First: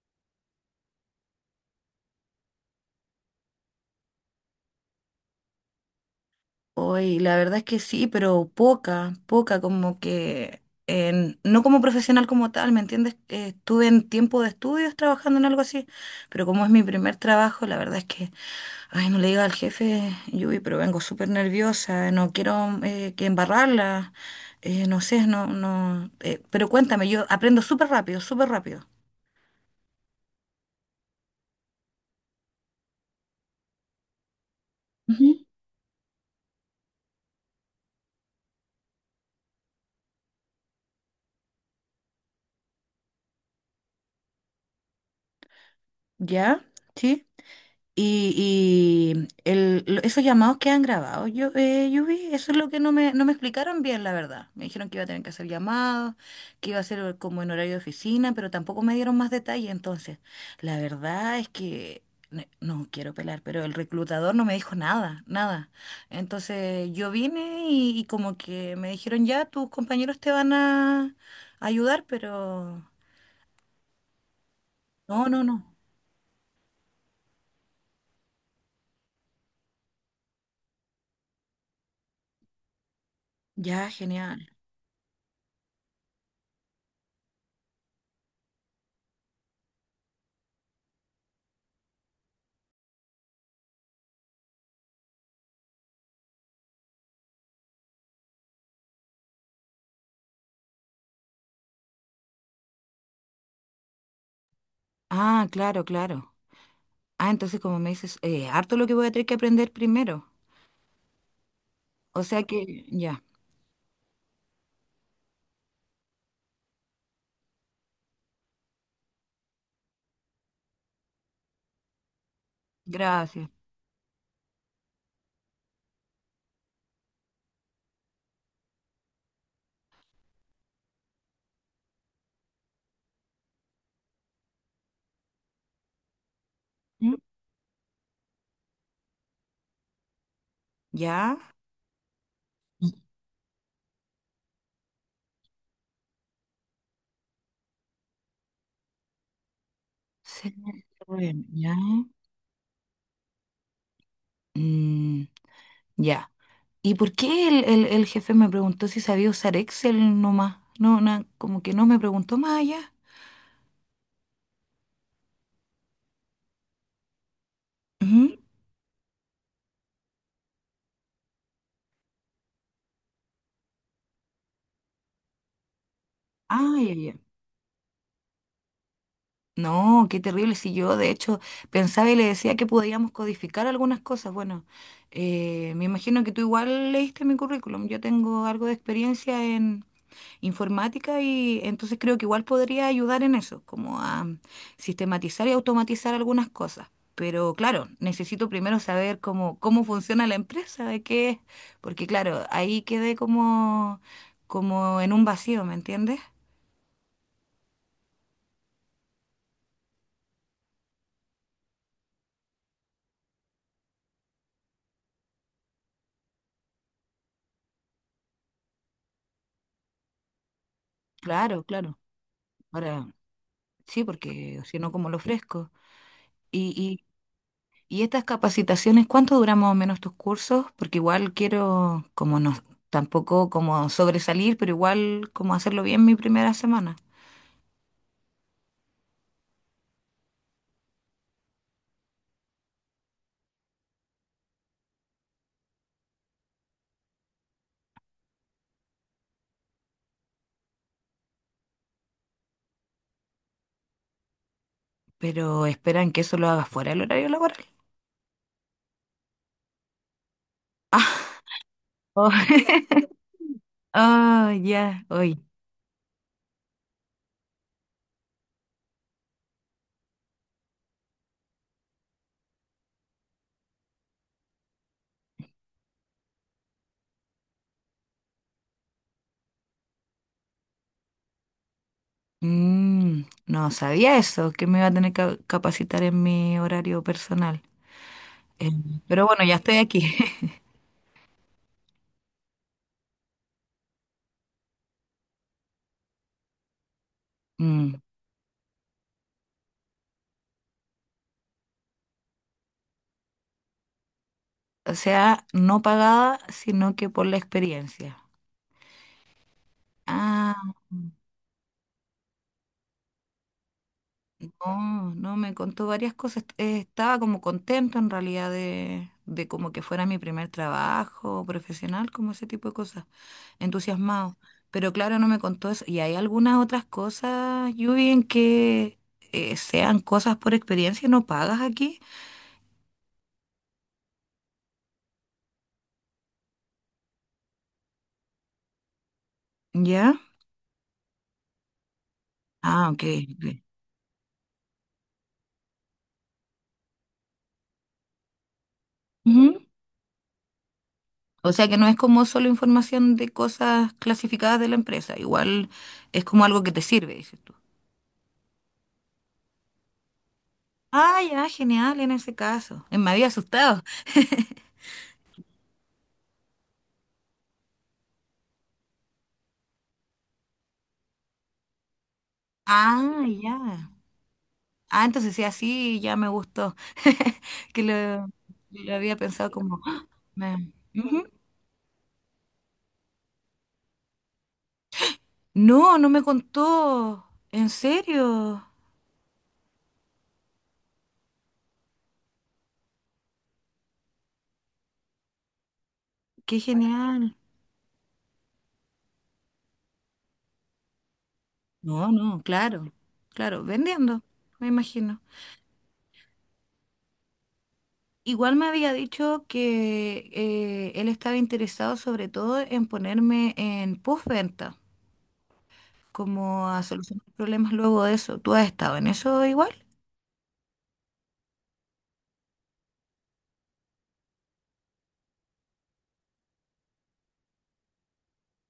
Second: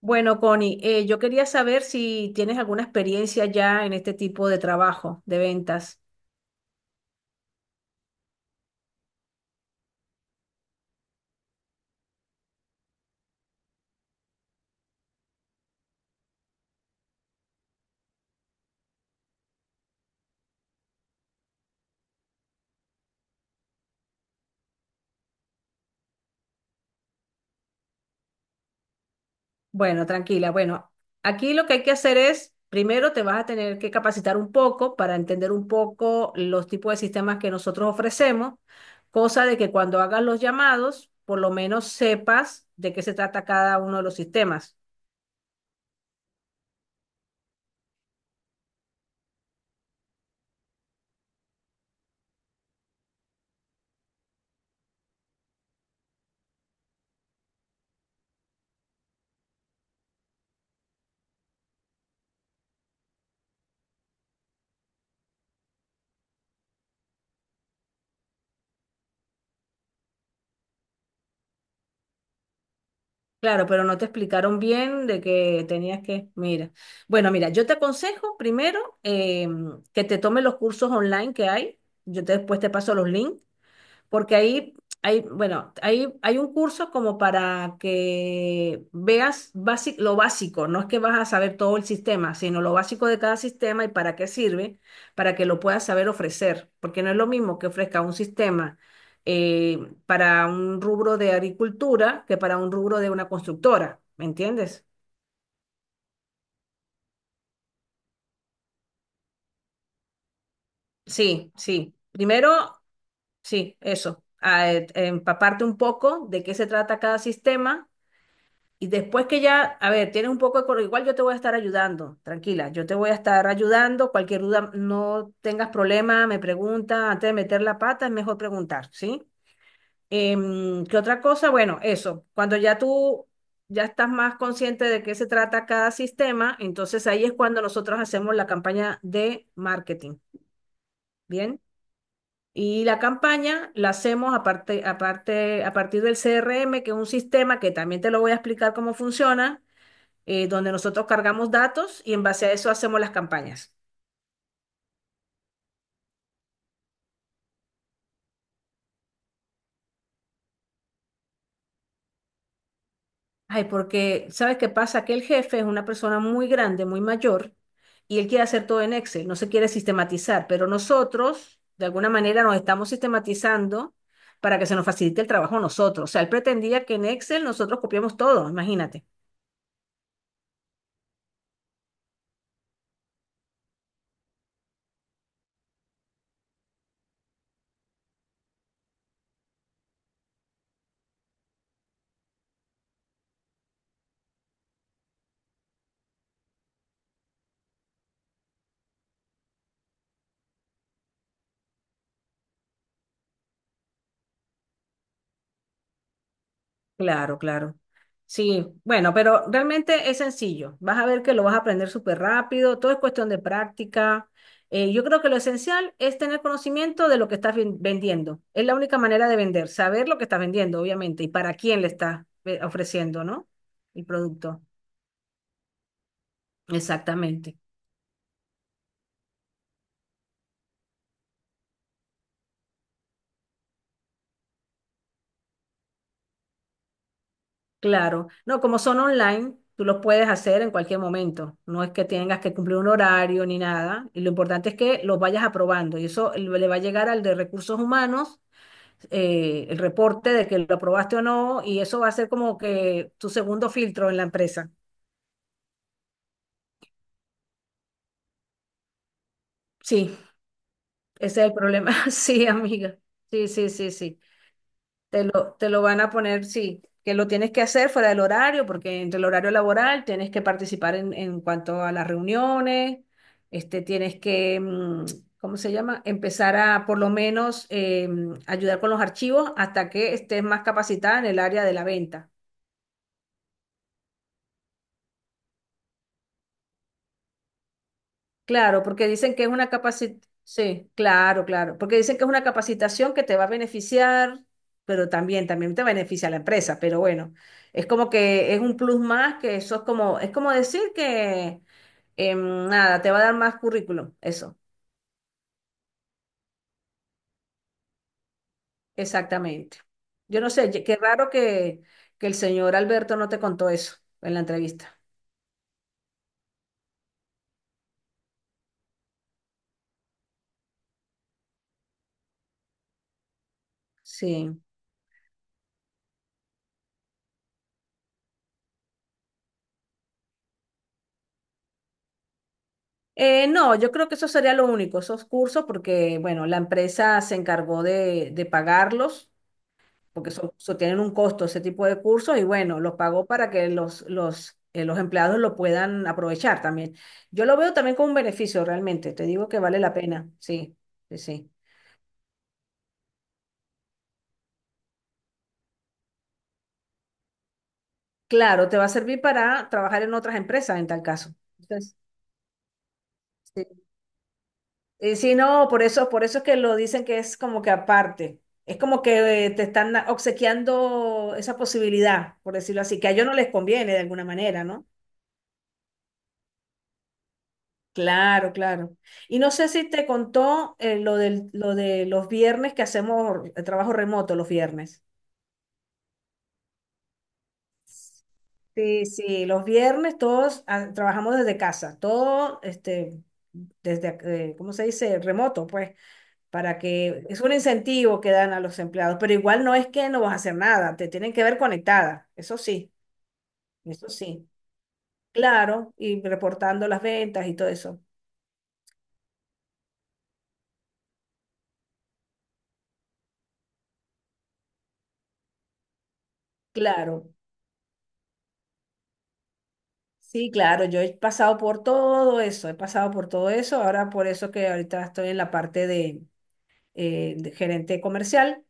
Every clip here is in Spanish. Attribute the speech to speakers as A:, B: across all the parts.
A: Bueno, Connie, yo quería saber si tienes alguna experiencia ya en este tipo de trabajo de ventas.
B: Hoy, la verdad es que sí, pero poca, poca, como que no como profesional como tal, ¿me entiendes? Estuve en tiempo de estudios trabajando en algo así, pero como es mi primer trabajo, la verdad es que, ay, no le diga al jefe, Yubi, pero vengo súper nerviosa, no quiero que embarrarla, no sé, no, no, pero cuéntame, yo aprendo súper rápido, súper rápido.
A: Bueno, tranquila. Bueno, aquí lo que hay que hacer es, primero te vas a tener que capacitar un poco para
B: Ujú.
A: entender un poco los tipos de sistemas que nosotros ofrecemos, cosa de que cuando hagas los llamados, por lo menos sepas de qué se trata cada uno de los sistemas.
B: ¿Ya? ¿Sí? Y, esos llamados que han grabado, yo vi, eso es lo que no me explicaron bien, la verdad. Me dijeron que iba a tener que hacer llamados, que iba a ser como en horario de oficina, pero tampoco me dieron más detalle. Entonces, la verdad es que, no quiero pelar, pero el reclutador no me dijo nada, nada. Entonces, yo vine y como que me dijeron, ya, tus compañeros te van a ayudar, pero...
A: Claro, pero no te explicaron bien de
B: No, no,
A: que
B: no.
A: tenías que, mira. Bueno, mira, yo te aconsejo primero que te tomes los cursos online que hay. Después te paso los links
B: Ya,
A: porque
B: genial.
A: ahí hay, bueno, ahí hay un curso como para que veas lo básico, no es que vas a saber todo el sistema, sino lo básico de cada sistema y para qué sirve, para que lo puedas saber ofrecer, porque no es lo mismo que ofrezca un sistema eh, para un rubro de agricultura que para un rubro de una constructora, ¿me entiendes?
B: Ah, claro, claro. Ah, entonces como me dices, harto lo que voy a tener que aprender primero.
A: Sí, sí.
B: O sea
A: Primero,
B: que, ya,
A: sí, eso, empaparte un poco de qué se trata cada sistema. Y después que ya, a ver, tienes un poco de coro, igual yo te voy a estar ayudando, tranquila, yo te voy a estar
B: gracias.
A: ayudando, cualquier duda, no tengas problema, me pregunta, antes de meter la pata es mejor preguntar, ¿sí? ¿Qué otra cosa? Bueno, eso, cuando ya tú ya estás más consciente de qué se trata cada sistema, entonces
B: ¿Mm?
A: ahí es cuando nosotros hacemos la campaña de marketing,
B: ¿Ya?
A: ¿bien? Y la campaña la hacemos aparte, aparte, a partir del CRM, que es un sistema que también te lo voy a explicar cómo funciona,
B: Sí,
A: donde nosotros
B: bueno,
A: cargamos
B: ¿ya?
A: datos y en base a eso hacemos las campañas.
B: Mm, ya. ¿Y por qué el jefe me preguntó si sabía usar Excel nomás? No, como que no me preguntó más allá.
A: Ay, porque, ¿sabes qué pasa? Que el jefe es una persona muy grande, muy mayor, y él
B: Ujú.
A: quiere hacer todo en Excel, no se quiere sistematizar, pero nosotros, de alguna manera, nos estamos sistematizando para que se nos facilite el trabajo a nosotros. O sea, él
B: Ah,
A: pretendía
B: ya,
A: que en
B: ya.
A: Excel nosotros copiamos todo, imagínate.
B: No, qué terrible. Si yo, de hecho, pensaba y le decía que podíamos codificar algunas cosas. Bueno, me imagino que tú igual leíste mi currículum. Yo tengo algo de experiencia en informática y entonces creo que igual podría ayudar en eso, como a sistematizar y automatizar algunas cosas. Pero claro, necesito primero saber cómo funciona la empresa, de qué es, porque claro, ahí quedé como, como en un vacío, ¿me entiendes?
A: Claro, claro. Sí, bueno, pero realmente es sencillo. Vas a ver que lo vas a aprender súper rápido, todo es cuestión de práctica. Yo creo que lo esencial es tener conocimiento de lo que estás vendiendo. Es la única manera de vender, saber lo que estás vendiendo, obviamente, y para
B: Claro,
A: quién le
B: claro.
A: estás
B: Ahora,
A: ofreciendo, ¿no?
B: sí,
A: El
B: porque
A: producto.
B: si no, ¿cómo lo ofrezco? Y,
A: Exactamente.
B: y, y estas capacitaciones, ¿cuánto duran más o menos tus cursos? Porque igual quiero, como no, tampoco como sobresalir, pero igual como hacerlo bien mi primera semana.
A: Claro. No, como son online, tú los puedes hacer en cualquier momento. No es que tengas que cumplir un horario ni nada. Y lo importante es que los vayas aprobando. Y eso le va a llegar al de recursos humanos, el reporte de que lo aprobaste o no, y eso va a ser como que tu segundo filtro en la empresa.
B: Pero esperan que eso lo haga fuera del horario laboral.
A: Sí,
B: Ah,
A: ese es el problema. Sí,
B: oh,
A: amiga. Sí, sí, sí, sí.
B: oh, ya, hoy.
A: Te lo van a poner, sí, que lo tienes que hacer fuera del horario, porque entre el horario laboral tienes que participar en cuanto a las reuniones, este, tienes que, ¿cómo se llama? Empezar a por lo menos ayudar con los archivos hasta que estés más capacitada en el área de la venta.
B: Mm, no sabía eso, que me iba a tener que capacitar en mi horario personal. Eh,
A: Claro, porque
B: pero
A: dicen
B: bueno,
A: que es
B: ya
A: una
B: estoy aquí.
A: capacitación, sí, claro, claro, porque dicen que es una capacitación que te va a beneficiar, pero también, también te beneficia a la empresa, pero bueno, es
B: Mm,
A: como que es un plus más, que eso es como decir que nada, te va a dar más currículum, eso,
B: o sea, no pagada, sino que por la experiencia.
A: exactamente. Yo no sé,
B: Ah,
A: qué raro que el señor Alberto no te contó eso en la entrevista.
B: no, no, me contó varias cosas. Estaba como contento en realidad de como que fuera mi primer trabajo profesional, como ese tipo de cosas. Entusiasmado.
A: Sí.
B: Pero claro, no me contó eso. Y hay algunas otras cosas, Yubi, en que sean cosas por experiencia y no pagas aquí.
A: No, yo creo que eso sería lo único, esos cursos, porque, bueno, la empresa se encargó de pagarlos.
B: ¿Ya?
A: Porque son, tienen un costo ese tipo de cursos y bueno,
B: Ah,
A: los
B: ok.
A: pago para
B: Ok.
A: que los empleados lo puedan aprovechar también. Yo lo veo también como un beneficio realmente, te digo que
B: Ujú.
A: vale la pena, sí, sí, sí.
B: O sea que no es como solo información de cosas clasificadas de la empresa. Igual es como algo que te sirve, dices tú.
A: Claro, te va a servir para trabajar en otras empresas en tal
B: Ah,
A: caso.
B: ya,
A: Entonces,
B: genial en ese caso. Me había asustado.
A: sí. Y sí, no, por eso es que lo dicen que es como que aparte. Es como que te están obsequiando esa posibilidad, por decirlo así, que a
B: Ah,
A: ellos no les
B: ya.
A: conviene de alguna manera, ¿no?
B: Ah, entonces sí, así ya me gustó. Que
A: Claro,
B: lo
A: claro.
B: había
A: Y
B: pensado
A: no sé
B: como...
A: si
B: ¡ah!
A: te
B: Me...
A: contó lo
B: Ujú.
A: del, lo de los viernes, que hacemos el trabajo remoto los viernes.
B: No, no me contó. ¿En serio?
A: Sí, sí, los viernes todos ah, trabajamos desde casa, todo este, desde, ¿cómo se dice? Remoto, pues,
B: Qué
A: para que
B: genial.
A: es un incentivo que dan a los empleados, pero igual no es que no vas a hacer nada, te tienen que ver
B: No,
A: conectada,
B: no, claro, claro,
A: eso
B: vendiendo,
A: sí,
B: me imagino.
A: claro, y reportando las ventas y todo eso,
B: Igual me había dicho que él estaba interesado sobre todo en ponerme en postventa, como a solucionar
A: claro.
B: problemas luego de eso. ¿Tú has estado en eso igual?
A: Sí, claro, yo he pasado por todo eso, he pasado por todo eso, ahora por eso que ahorita estoy en la parte de gerente comercial,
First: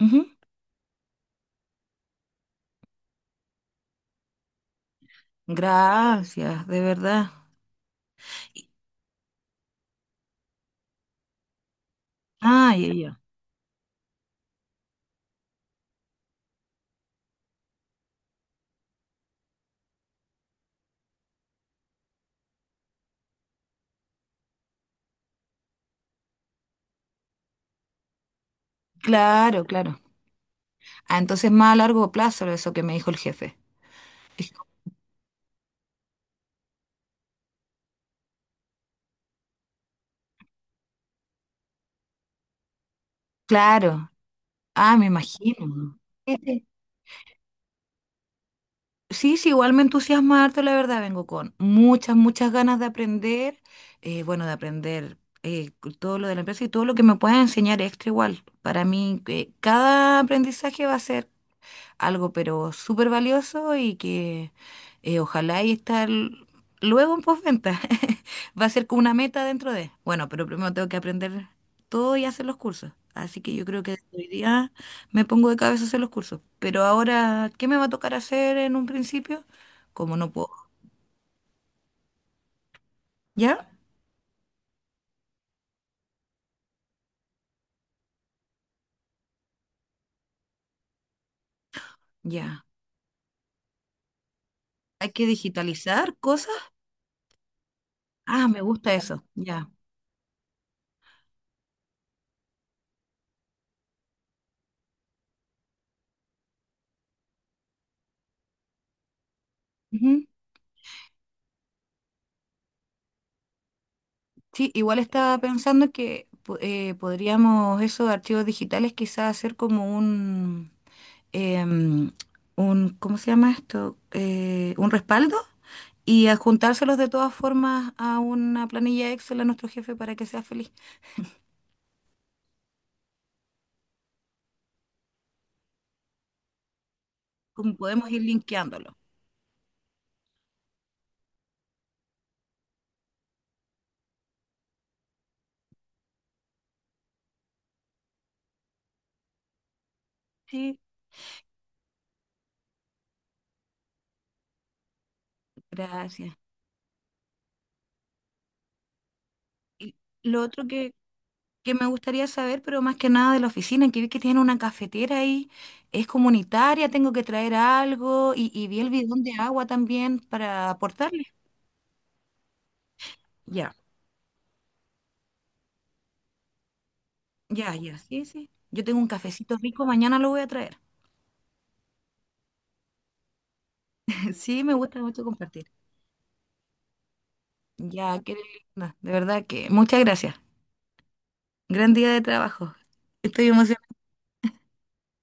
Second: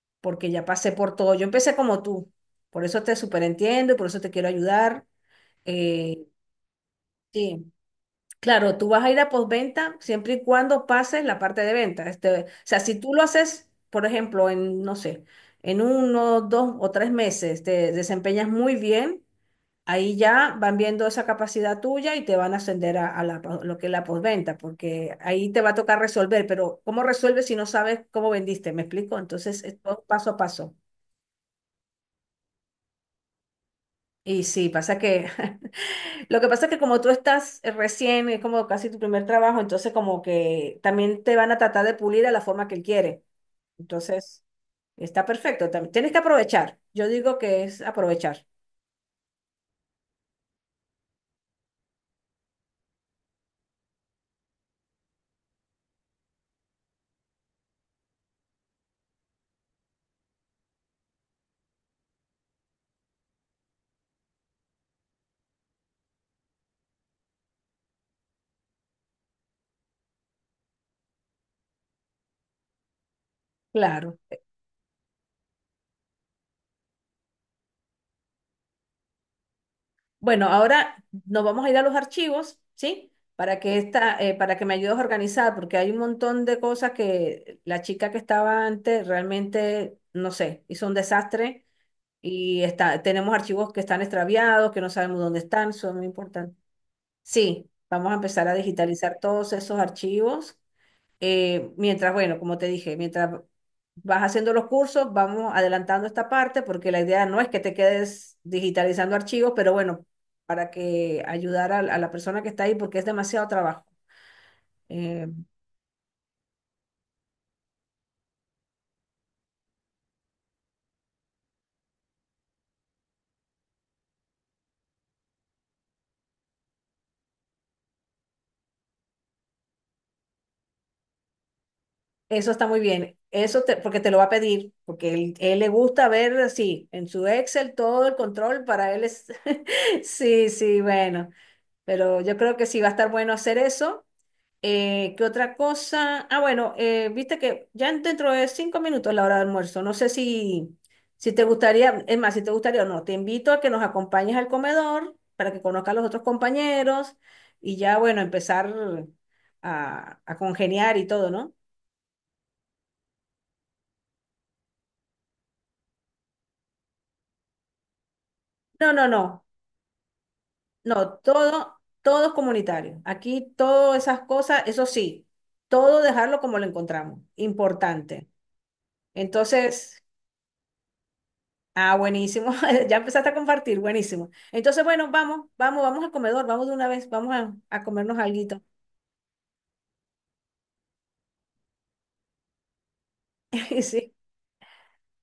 B: Ujú.
A: porque ya pasé por todo, yo empecé como tú, por eso te superentiendo y por eso te quiero ayudar. eh,
B: Gracias, de verdad.
A: sí,
B: Y-
A: claro, tú vas a ir a postventa siempre y cuando pases la parte de venta. Este, o
B: Ah,
A: sea,
B: ya,
A: si tú
B: ya.
A: lo haces, por ejemplo, en, no sé, en uno, dos o tres meses, te desempeñas muy bien. Ahí ya van viendo esa capacidad tuya y te van a ascender a la, lo que es la postventa, porque ahí te va a tocar resolver, pero ¿cómo resuelves si no sabes cómo vendiste? ¿Me explico?
B: Claro,
A: Entonces, es
B: claro.
A: todo paso a paso.
B: Ah, entonces más a largo plazo eso que me dijo el jefe.
A: Y
B: Dije,
A: sí, pasa que lo que pasa es que como tú estás recién, es como casi tu primer trabajo, entonces como que también te van a tratar de pulir a la forma que él quiere.
B: claro,
A: Entonces,
B: ah, me
A: está perfecto. También
B: imagino.
A: tienes que
B: Sí, sí,
A: aprovechar. Yo digo que es aprovechar.
B: sí, sí, igual me entusiasma harto, la verdad, vengo con muchas, muchas ganas de aprender, bueno, de aprender eh, todo lo de la empresa y todo lo que me puedan enseñar extra igual. Para mí, cada aprendizaje va a ser algo pero súper valioso y que ojalá y estar luego en postventa. Va a ser como una meta dentro de. Bueno, pero primero tengo que aprender todo y hacer los cursos. Así que yo creo que desde
A: Claro.
B: hoy día me pongo de cabeza a hacer los cursos. Pero ahora, ¿qué me va a tocar hacer en un principio? Como no
A: Bueno,
B: puedo.
A: ahora nos vamos a ir a los archivos, ¿sí? Para
B: ¿Ya?
A: que esta, para que me ayudes a organizar, porque hay un montón de cosas que la chica que estaba antes realmente, no sé, hizo un desastre y
B: Ya.
A: está, tenemos archivos que están extraviados, que no
B: Hay
A: sabemos
B: que
A: dónde están, son muy
B: digitalizar cosas.
A: importantes. Sí, vamos a
B: Ah,
A: empezar a
B: me gusta
A: digitalizar
B: eso.
A: todos
B: Ya.
A: esos archivos, mientras, bueno, como te dije, mientras vas haciendo los cursos, vamos adelantando esta parte porque la idea no es que te quedes digitalizando archivos, pero bueno,
B: Ujú.
A: para que ayudar a la persona que está ahí porque es demasiado trabajo.
B: Sí, igual
A: Eh,
B: estaba pensando que podríamos esos archivos digitales quizás hacer como un, em, un, ¿cómo se llama esto? Un respaldo y adjuntárselos de todas formas a una planilla Excel a nuestro jefe para que sea feliz.
A: eso está muy bien. Porque te lo va a pedir, porque él le gusta ver así en su Excel
B: Como
A: todo
B: podemos
A: el
B: ir
A: control, para
B: linkeándolo.
A: él es sí, sí, bueno, pero yo creo que sí va a estar bueno hacer eso. ¿Qué otra cosa? Ah, bueno, viste que ya dentro de 5 minutos es la hora de almuerzo. No sé si,
B: Sí,
A: si te gustaría, es más, si te gustaría o no, te invito a que nos acompañes al comedor para que conozcas a los otros
B: gracias.
A: compañeros y ya, bueno, empezar
B: Y
A: a
B: lo otro
A: congeniar y todo, ¿no?
B: que me gustaría saber, pero más que nada de la oficina, que vi que tienen una cafetera ahí, es comunitaria, tengo que traer algo y vi el
A: No, no,
B: bidón de
A: no,
B: agua también para
A: no,
B: aportarle.
A: todo, todo es comunitario. Aquí
B: Ya,
A: todas esas cosas, eso sí, todo dejarlo como lo encontramos,
B: ya, ya, sí,
A: importante.
B: sí. Yo tengo un cafecito rico,
A: Entonces,
B: mañana lo voy a traer.
A: ah, buenísimo. Ya empezaste a compartir, buenísimo.
B: Sí, me
A: Entonces,
B: gusta
A: bueno,
B: mucho
A: vamos,
B: compartir.
A: vamos, vamos al comedor, vamos de una vez, vamos a comernos
B: Ya, qué
A: alguito.
B: linda, de verdad que muchas gracias. Gran día de trabajo. Estoy emocionada.
A: Sí.